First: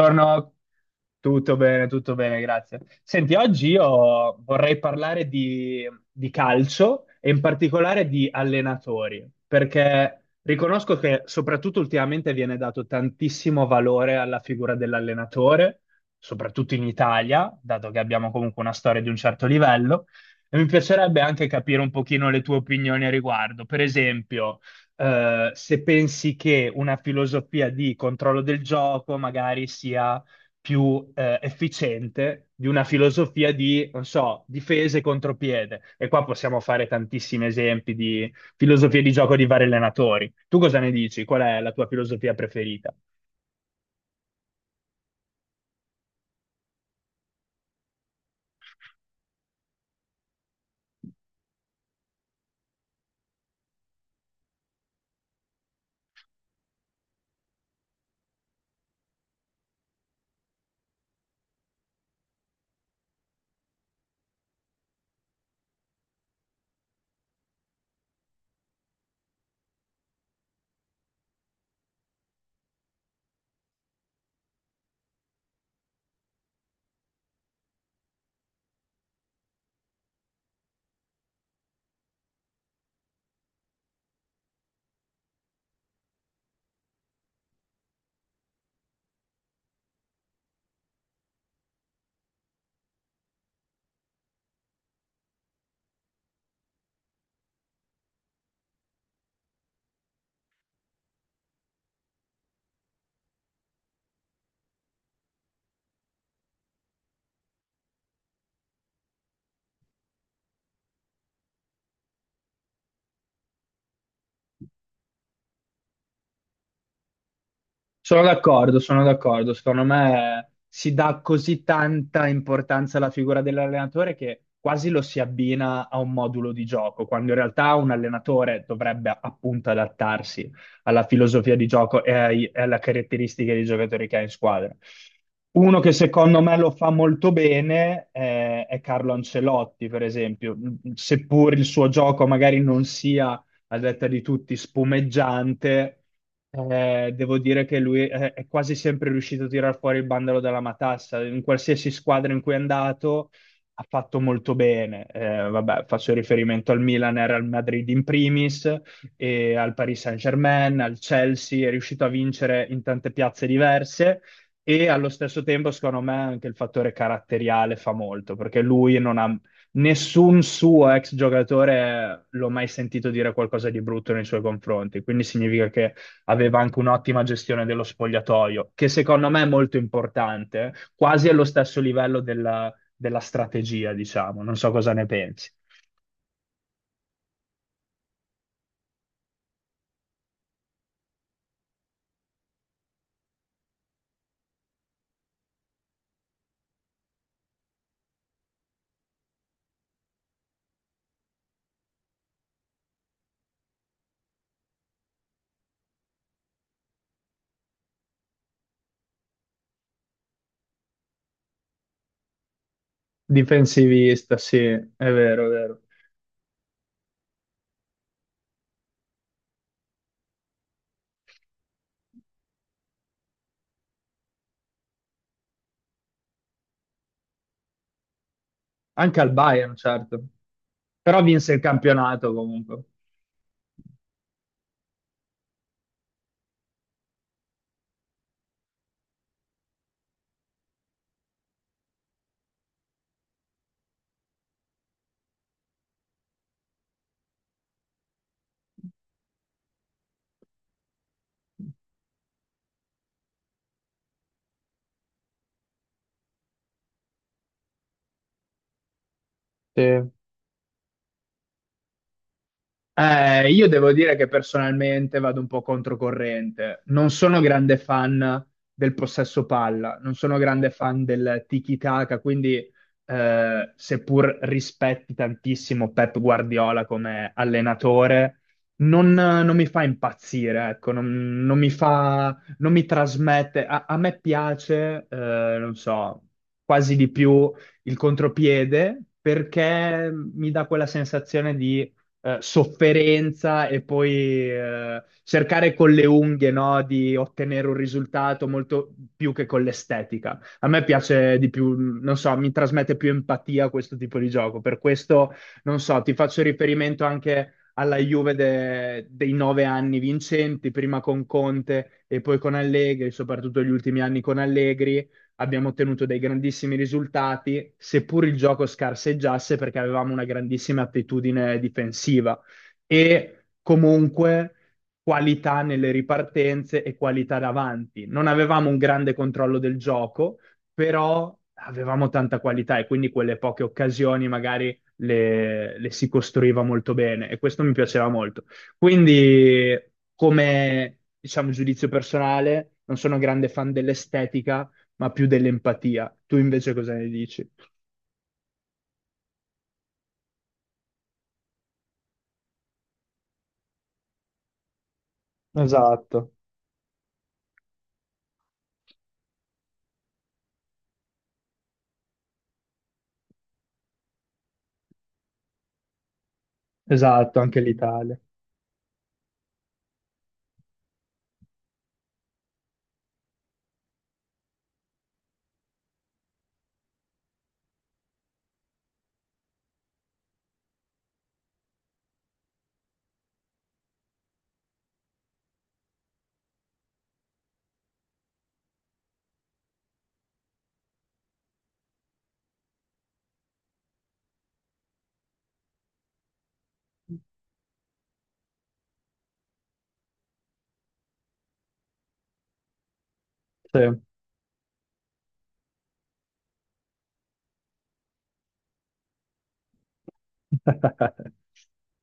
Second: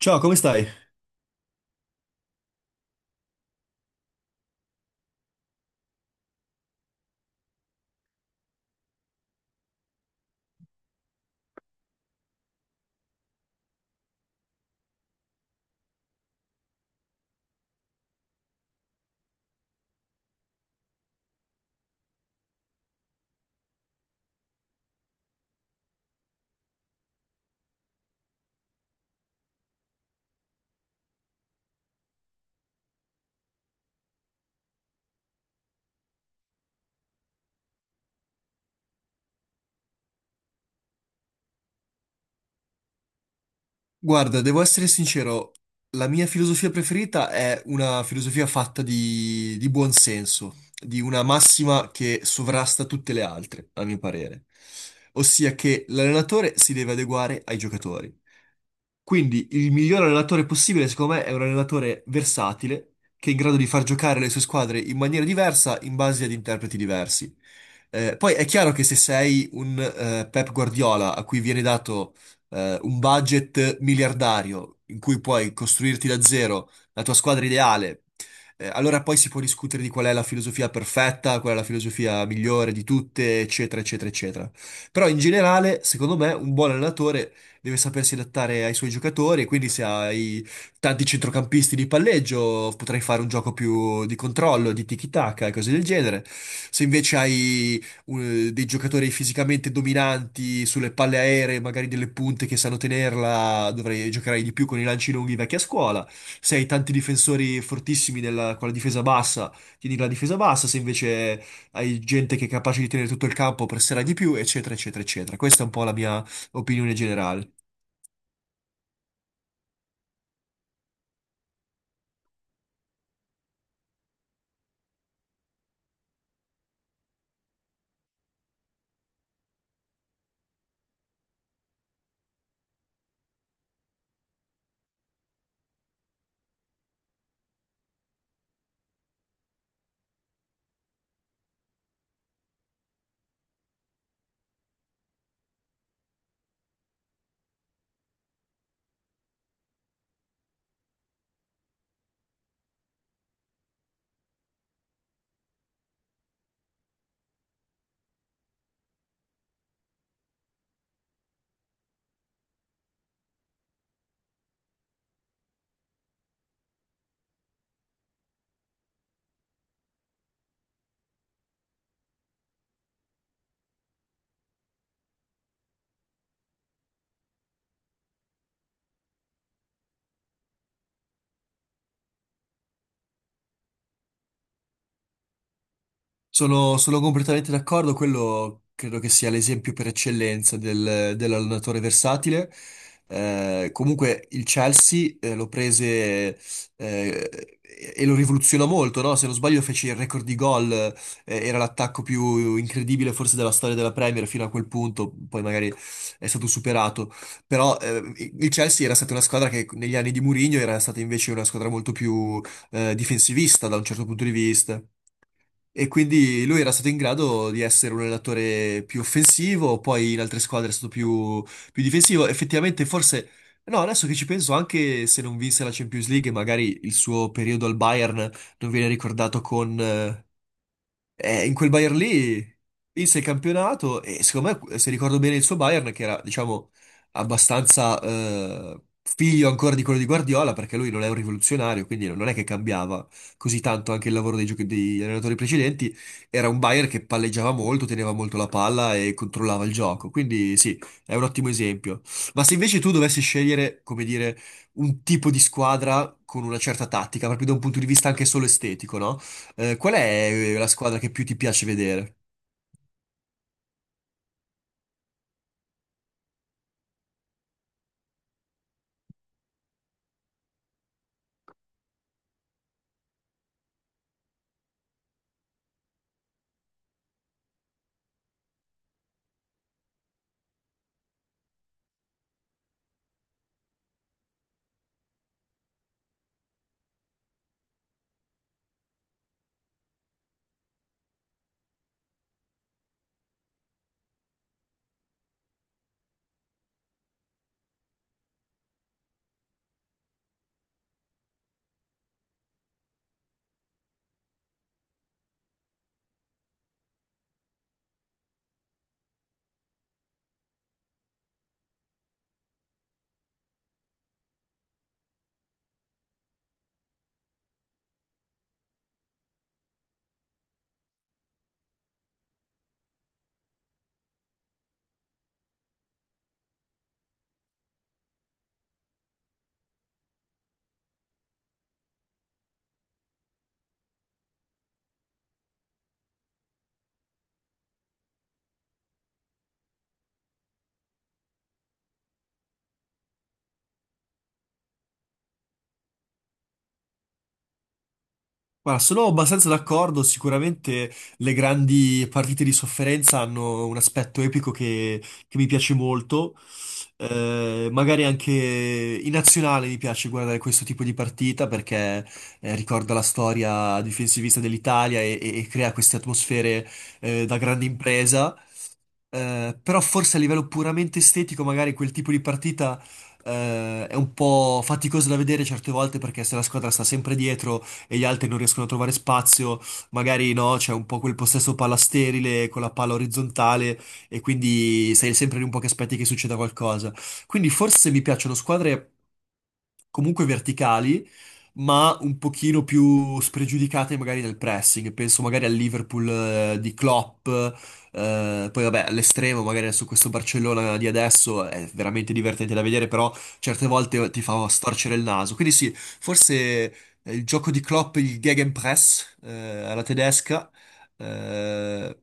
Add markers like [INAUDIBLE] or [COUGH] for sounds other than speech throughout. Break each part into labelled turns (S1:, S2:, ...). S1: Ciao, come stai?
S2: tutto bene, grazie. Senti, oggi io vorrei parlare di calcio e in particolare di allenatori, perché riconosco che soprattutto ultimamente viene dato tantissimo valore alla figura dell'allenatore, soprattutto in Italia, dato che abbiamo comunque una storia di un certo livello, e mi piacerebbe anche capire un pochino le tue opinioni a riguardo. Per esempio se pensi che una filosofia di controllo del gioco magari sia più efficiente di una filosofia di, non so, difesa e contropiede. E qua possiamo fare tantissimi esempi di filosofie di gioco di vari allenatori. Tu cosa ne dici? Qual è la tua filosofia preferita?
S1: Guarda, devo essere sincero, la mia filosofia preferita è una filosofia fatta di buon senso, di una massima che sovrasta tutte le altre, a mio parere. Ossia che l'allenatore si deve adeguare ai giocatori. Quindi il miglior allenatore possibile, secondo me, è un allenatore versatile, che è in grado di far giocare le sue squadre in maniera diversa in base ad interpreti diversi. Poi è chiaro che se sei un Pep Guardiola a cui viene dato un budget miliardario in cui puoi costruirti da zero la tua squadra ideale, allora poi si può discutere di qual è la filosofia perfetta, qual è la filosofia migliore di tutte, eccetera, eccetera, eccetera. Però in generale, secondo me, un buon allenatore deve sapersi adattare ai suoi giocatori, e quindi se hai tanti centrocampisti di palleggio, potrai fare un gioco più di controllo, di tiki-taka e cose del genere. Se invece hai dei giocatori fisicamente dominanti sulle palle aeree, magari delle punte che sanno tenerla, dovrei giocare di più con i lanci lunghi vecchia scuola. Se hai tanti difensori fortissimi con la difesa bassa, tieni la difesa bassa, se invece hai gente che è capace di tenere tutto il campo, presserà di più, eccetera, eccetera, eccetera. Questa è un po' la mia opinione generale.
S2: Sono d'accordo, sono d'accordo. Secondo me si dà così tanta importanza alla figura dell'allenatore che quasi lo si abbina a un modulo di gioco, quando in realtà un allenatore dovrebbe appunto adattarsi alla filosofia di gioco e e alle caratteristiche dei giocatori che ha in squadra. Uno che secondo me lo fa molto bene è Carlo Ancelotti, per esempio, seppur il suo gioco magari non sia, a detta di tutti, spumeggiante devo dire che lui è quasi sempre riuscito a tirar fuori il bandolo dalla matassa. In qualsiasi squadra in cui è andato ha fatto molto bene. Vabbè, faccio riferimento al Milan e al Real Madrid in primis, e al Paris Saint-Germain, al Chelsea, è riuscito a vincere in tante piazze diverse. E allo stesso tempo, secondo me, anche il fattore caratteriale fa molto, perché lui non ha nessun suo ex giocatore l'ho mai sentito dire qualcosa di brutto nei suoi confronti, quindi significa che aveva anche un'ottima gestione dello spogliatoio, che secondo me è molto importante, quasi allo stesso livello della, della strategia, diciamo. Non so cosa ne pensi.
S1: Sono completamente d'accordo, quello credo che sia l'esempio per eccellenza dell'allenatore versatile. Comunque il Chelsea lo prese eh, e lo rivoluzionò molto, no? Se non sbaglio fece il record di gol, era l'attacco più incredibile forse della storia della Premier fino a quel punto, poi magari è stato superato. Però il Chelsea era stata una squadra che negli anni di Mourinho era stata invece una squadra molto più difensivista da un certo punto di
S2: Difensivista, sì,
S1: vista.
S2: è vero, è vero.
S1: E quindi lui era stato in grado di essere un allenatore più offensivo, poi in altre squadre è stato più difensivo. Effettivamente, forse, no, adesso che ci penso, anche se non vinse la Champions League, magari il suo periodo al Bayern non viene
S2: Anche al
S1: ricordato
S2: Bayern,
S1: con,
S2: certo. Però vinse
S1: in
S2: il
S1: quel Bayern
S2: campionato
S1: lì
S2: comunque.
S1: vinse il campionato e secondo me, se ricordo bene il suo Bayern, che era, diciamo, abbastanza figlio ancora di quello di Guardiola, perché lui non è un rivoluzionario, quindi non è che cambiava così tanto anche il lavoro degli allenatori precedenti, era un Bayern che palleggiava molto, teneva molto la palla e controllava il gioco. Quindi sì, è un ottimo esempio. Ma se invece tu dovessi scegliere, come dire, un tipo di squadra con una certa tattica, proprio da un punto di vista anche solo estetico, no?
S2: Sì.
S1: Qual è la squadra che più ti piace vedere?
S2: Io devo dire che personalmente vado un po' controcorrente. Non sono grande fan del possesso palla, non sono grande fan del tiki-taka, quindi seppur rispetti tantissimo Pep Guardiola come allenatore, non mi fa impazzire, ecco, non, non mi fa, non mi trasmette. A, a me piace, non so, quasi di più il contropiede perché mi dà quella sensazione di sofferenza e poi cercare con le unghie, no, di ottenere un risultato molto più che con l'estetica. A me piace di più, non so, mi trasmette più empatia questo tipo di gioco. Per questo, non so, ti faccio riferimento anche alla Juve dei nove anni vincenti, prima con Conte e poi con Allegri, soprattutto gli ultimi anni con Allegri abbiamo ottenuto dei grandissimi risultati, seppur il gioco scarseggiasse perché avevamo una grandissima attitudine difensiva e comunque qualità nelle ripartenze e qualità davanti. Non avevamo un grande controllo del gioco, però avevamo tanta qualità e quindi quelle poche occasioni magari le si costruiva molto bene e questo mi piaceva molto. Quindi, come diciamo giudizio personale, non sono grande fan dell'estetica, ma più dell'empatia. Tu invece cosa ne dici?
S1: Guarda, sono abbastanza d'accordo, sicuramente le grandi partite di sofferenza hanno un aspetto epico che mi piace
S2: Esatto,
S1: molto. Magari anche in nazionale mi piace guardare questo tipo di partita perché ricorda la storia difensivista dell'Italia e crea queste atmosfere da
S2: esatto, anche
S1: grande
S2: l'Italia.
S1: impresa. Però forse a livello puramente estetico, magari quel tipo di partita è un po' faticoso da vedere certe volte perché se la squadra sta sempre dietro e gli altri non riescono a trovare spazio, magari no, c'è un po' quel possesso palla sterile con la palla orizzontale e quindi sei sempre lì un po' che aspetti che succeda qualcosa. Quindi forse mi piacciono squadre comunque verticali, ma un pochino più spregiudicate magari nel pressing. Penso magari al Liverpool di Klopp, poi vabbè, all'estremo, magari su questo Barcellona di adesso è veramente divertente da vedere, però certe
S2: Sì.
S1: volte ti fa storcere il naso. Quindi sì, forse il gioco di Klopp, il Gegenpress, alla tedesca,
S2: [LAUGHS]
S1: eh,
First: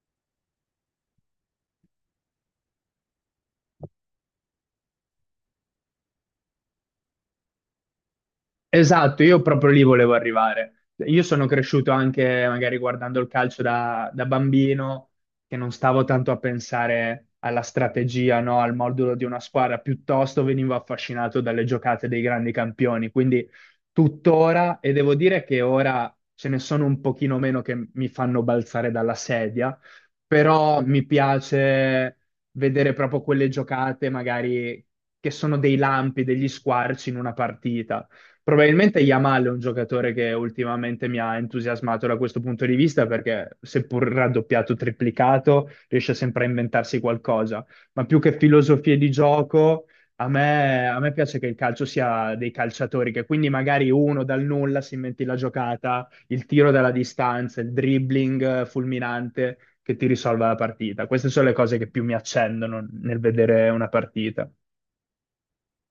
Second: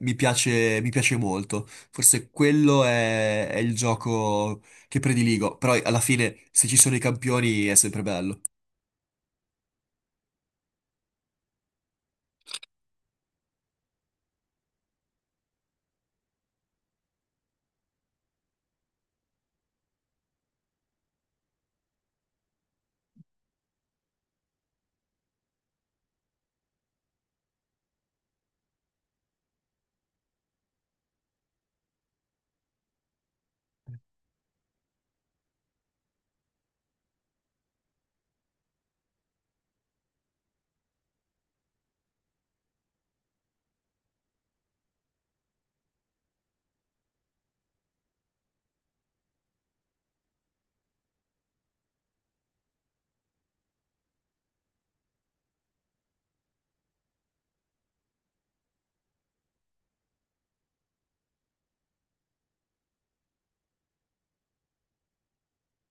S1: mi piace molto. Forse quello è il gioco che prediligo, però alla fine se ci sono i campioni è sempre bello.
S2: Esatto, io proprio lì volevo arrivare. Io sono cresciuto anche magari guardando il calcio da bambino, che non stavo tanto a pensare alla strategia, no? Al modulo di una squadra, piuttosto venivo affascinato dalle giocate dei grandi campioni. Quindi tuttora, e devo dire che ora ce ne sono un pochino meno che mi fanno balzare dalla sedia, però mi piace vedere proprio quelle giocate magari che sono dei lampi, degli squarci in una partita. Probabilmente Yamal è un giocatore che ultimamente mi ha entusiasmato da questo punto di vista perché seppur raddoppiato, o triplicato, riesce sempre a inventarsi qualcosa. Ma più che filosofie di gioco, a me piace che il calcio sia dei calciatori, che quindi magari uno dal nulla si inventi la giocata, il tiro dalla distanza, il dribbling fulminante che ti risolva la partita. Queste sono le cose che più mi accendono nel vedere una partita.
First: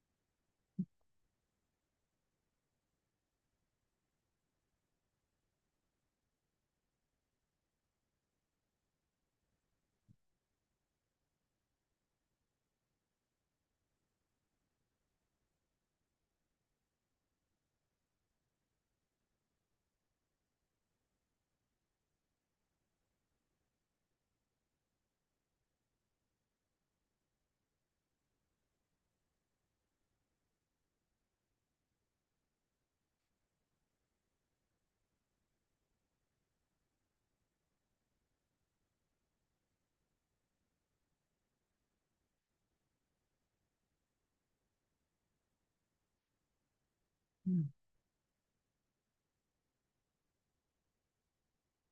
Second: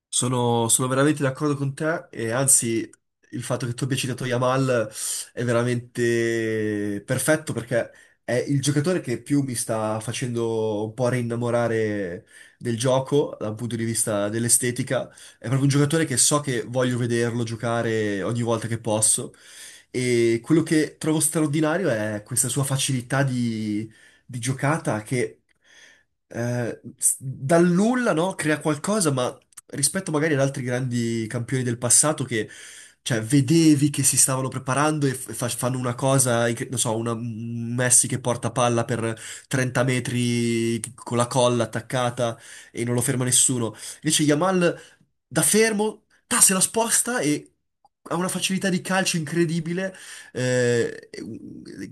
S1: Sono veramente d'accordo con te e anzi il fatto che tu abbia citato Yamal è veramente perfetto perché è il giocatore che più mi sta facendo un po' rinnamorare del gioco dal punto di vista dell'estetica. È proprio un giocatore che so che voglio vederlo giocare ogni volta che posso e quello che trovo straordinario è questa sua facilità di giocata che dal nulla, no? Crea qualcosa, ma rispetto magari ad altri grandi campioni del passato che, cioè, vedevi che si stavano preparando e fanno una cosa, non so, un Messi che porta palla per 30 metri con la colla attaccata e non lo ferma nessuno. Invece Yamal da fermo, ta, se la sposta e ha una facilità di calcio incredibile, eh,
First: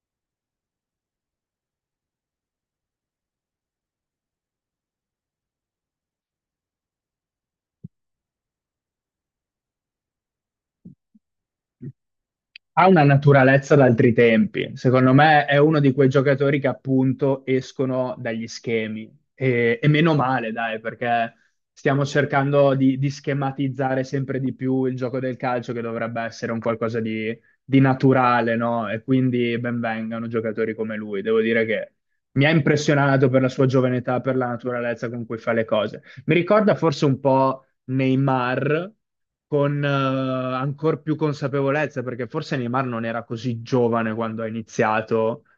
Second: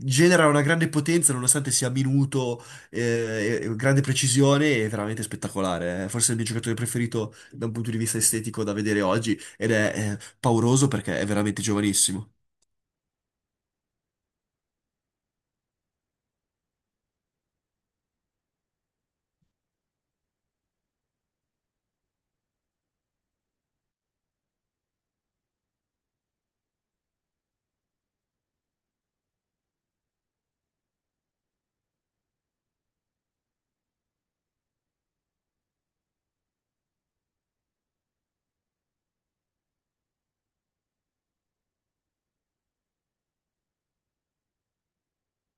S1: genera una grande potenza nonostante sia minuto, grande precisione e veramente spettacolare. È forse il mio giocatore preferito da un punto di vista estetico da vedere oggi ed è, pauroso perché è veramente giovanissimo.
S2: Ha una naturalezza d'altri tempi. Secondo me è uno di quei giocatori che appunto escono dagli schemi. E meno male, dai, perché stiamo cercando di schematizzare sempre di più il gioco del calcio, che dovrebbe essere un qualcosa di naturale, no? E quindi benvengano giocatori come lui. Devo dire che mi ha impressionato per la sua giovane età, per la naturalezza con cui fa le cose. Mi ricorda forse un po' Neymar con ancora più consapevolezza, perché forse Neymar non era così giovane quando ha iniziato a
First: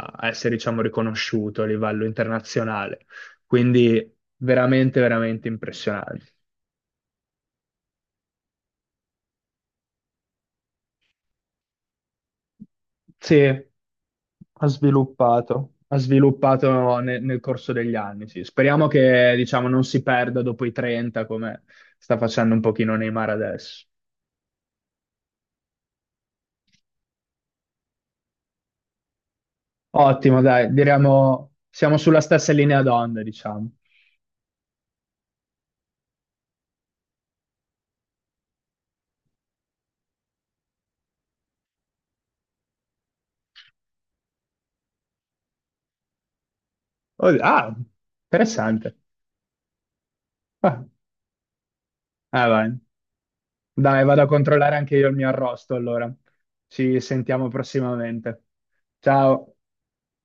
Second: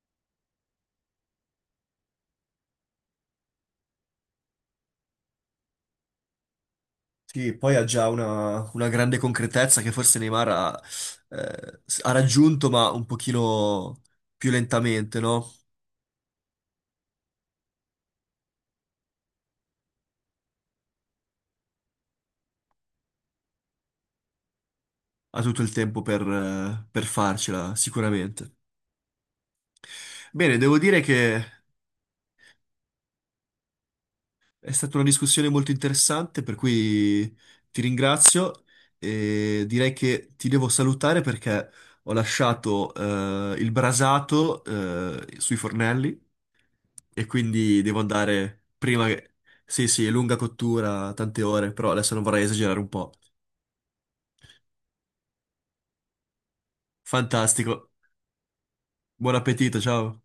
S2: essere, diciamo, riconosciuto a livello internazionale. Quindi veramente, veramente impressionante.
S1: Sì, poi ha già una grande concretezza che forse Neymar ha, ha raggiunto, ma un
S2: Sì,
S1: pochino più
S2: ha
S1: lentamente, no?
S2: sviluppato. Ha sviluppato nel corso degli anni, sì. Speriamo che, diciamo, non si perda dopo i 30, come sta facendo un pochino Neymar adesso.
S1: Ha tutto il tempo per farcela, sicuramente.
S2: Ottimo,
S1: Bene,
S2: dai,
S1: devo dire che
S2: diremo, siamo sulla stessa linea d'onda, diciamo.
S1: è stata una discussione molto interessante, per cui ti ringrazio e direi che ti devo salutare perché ho lasciato il brasato sui fornelli e
S2: Oh, ah,
S1: quindi devo andare
S2: interessante.
S1: prima che... Sì, sì, è lunga
S2: Ah,
S1: cottura, tante ore, però adesso non vorrei
S2: ah,
S1: esagerare
S2: vai.
S1: un po'.
S2: Dai, vado a controllare anche io il mio arrosto allora. Ci sentiamo
S1: Fantastico.
S2: prossimamente.
S1: Buon
S2: Ciao.
S1: appetito, ciao.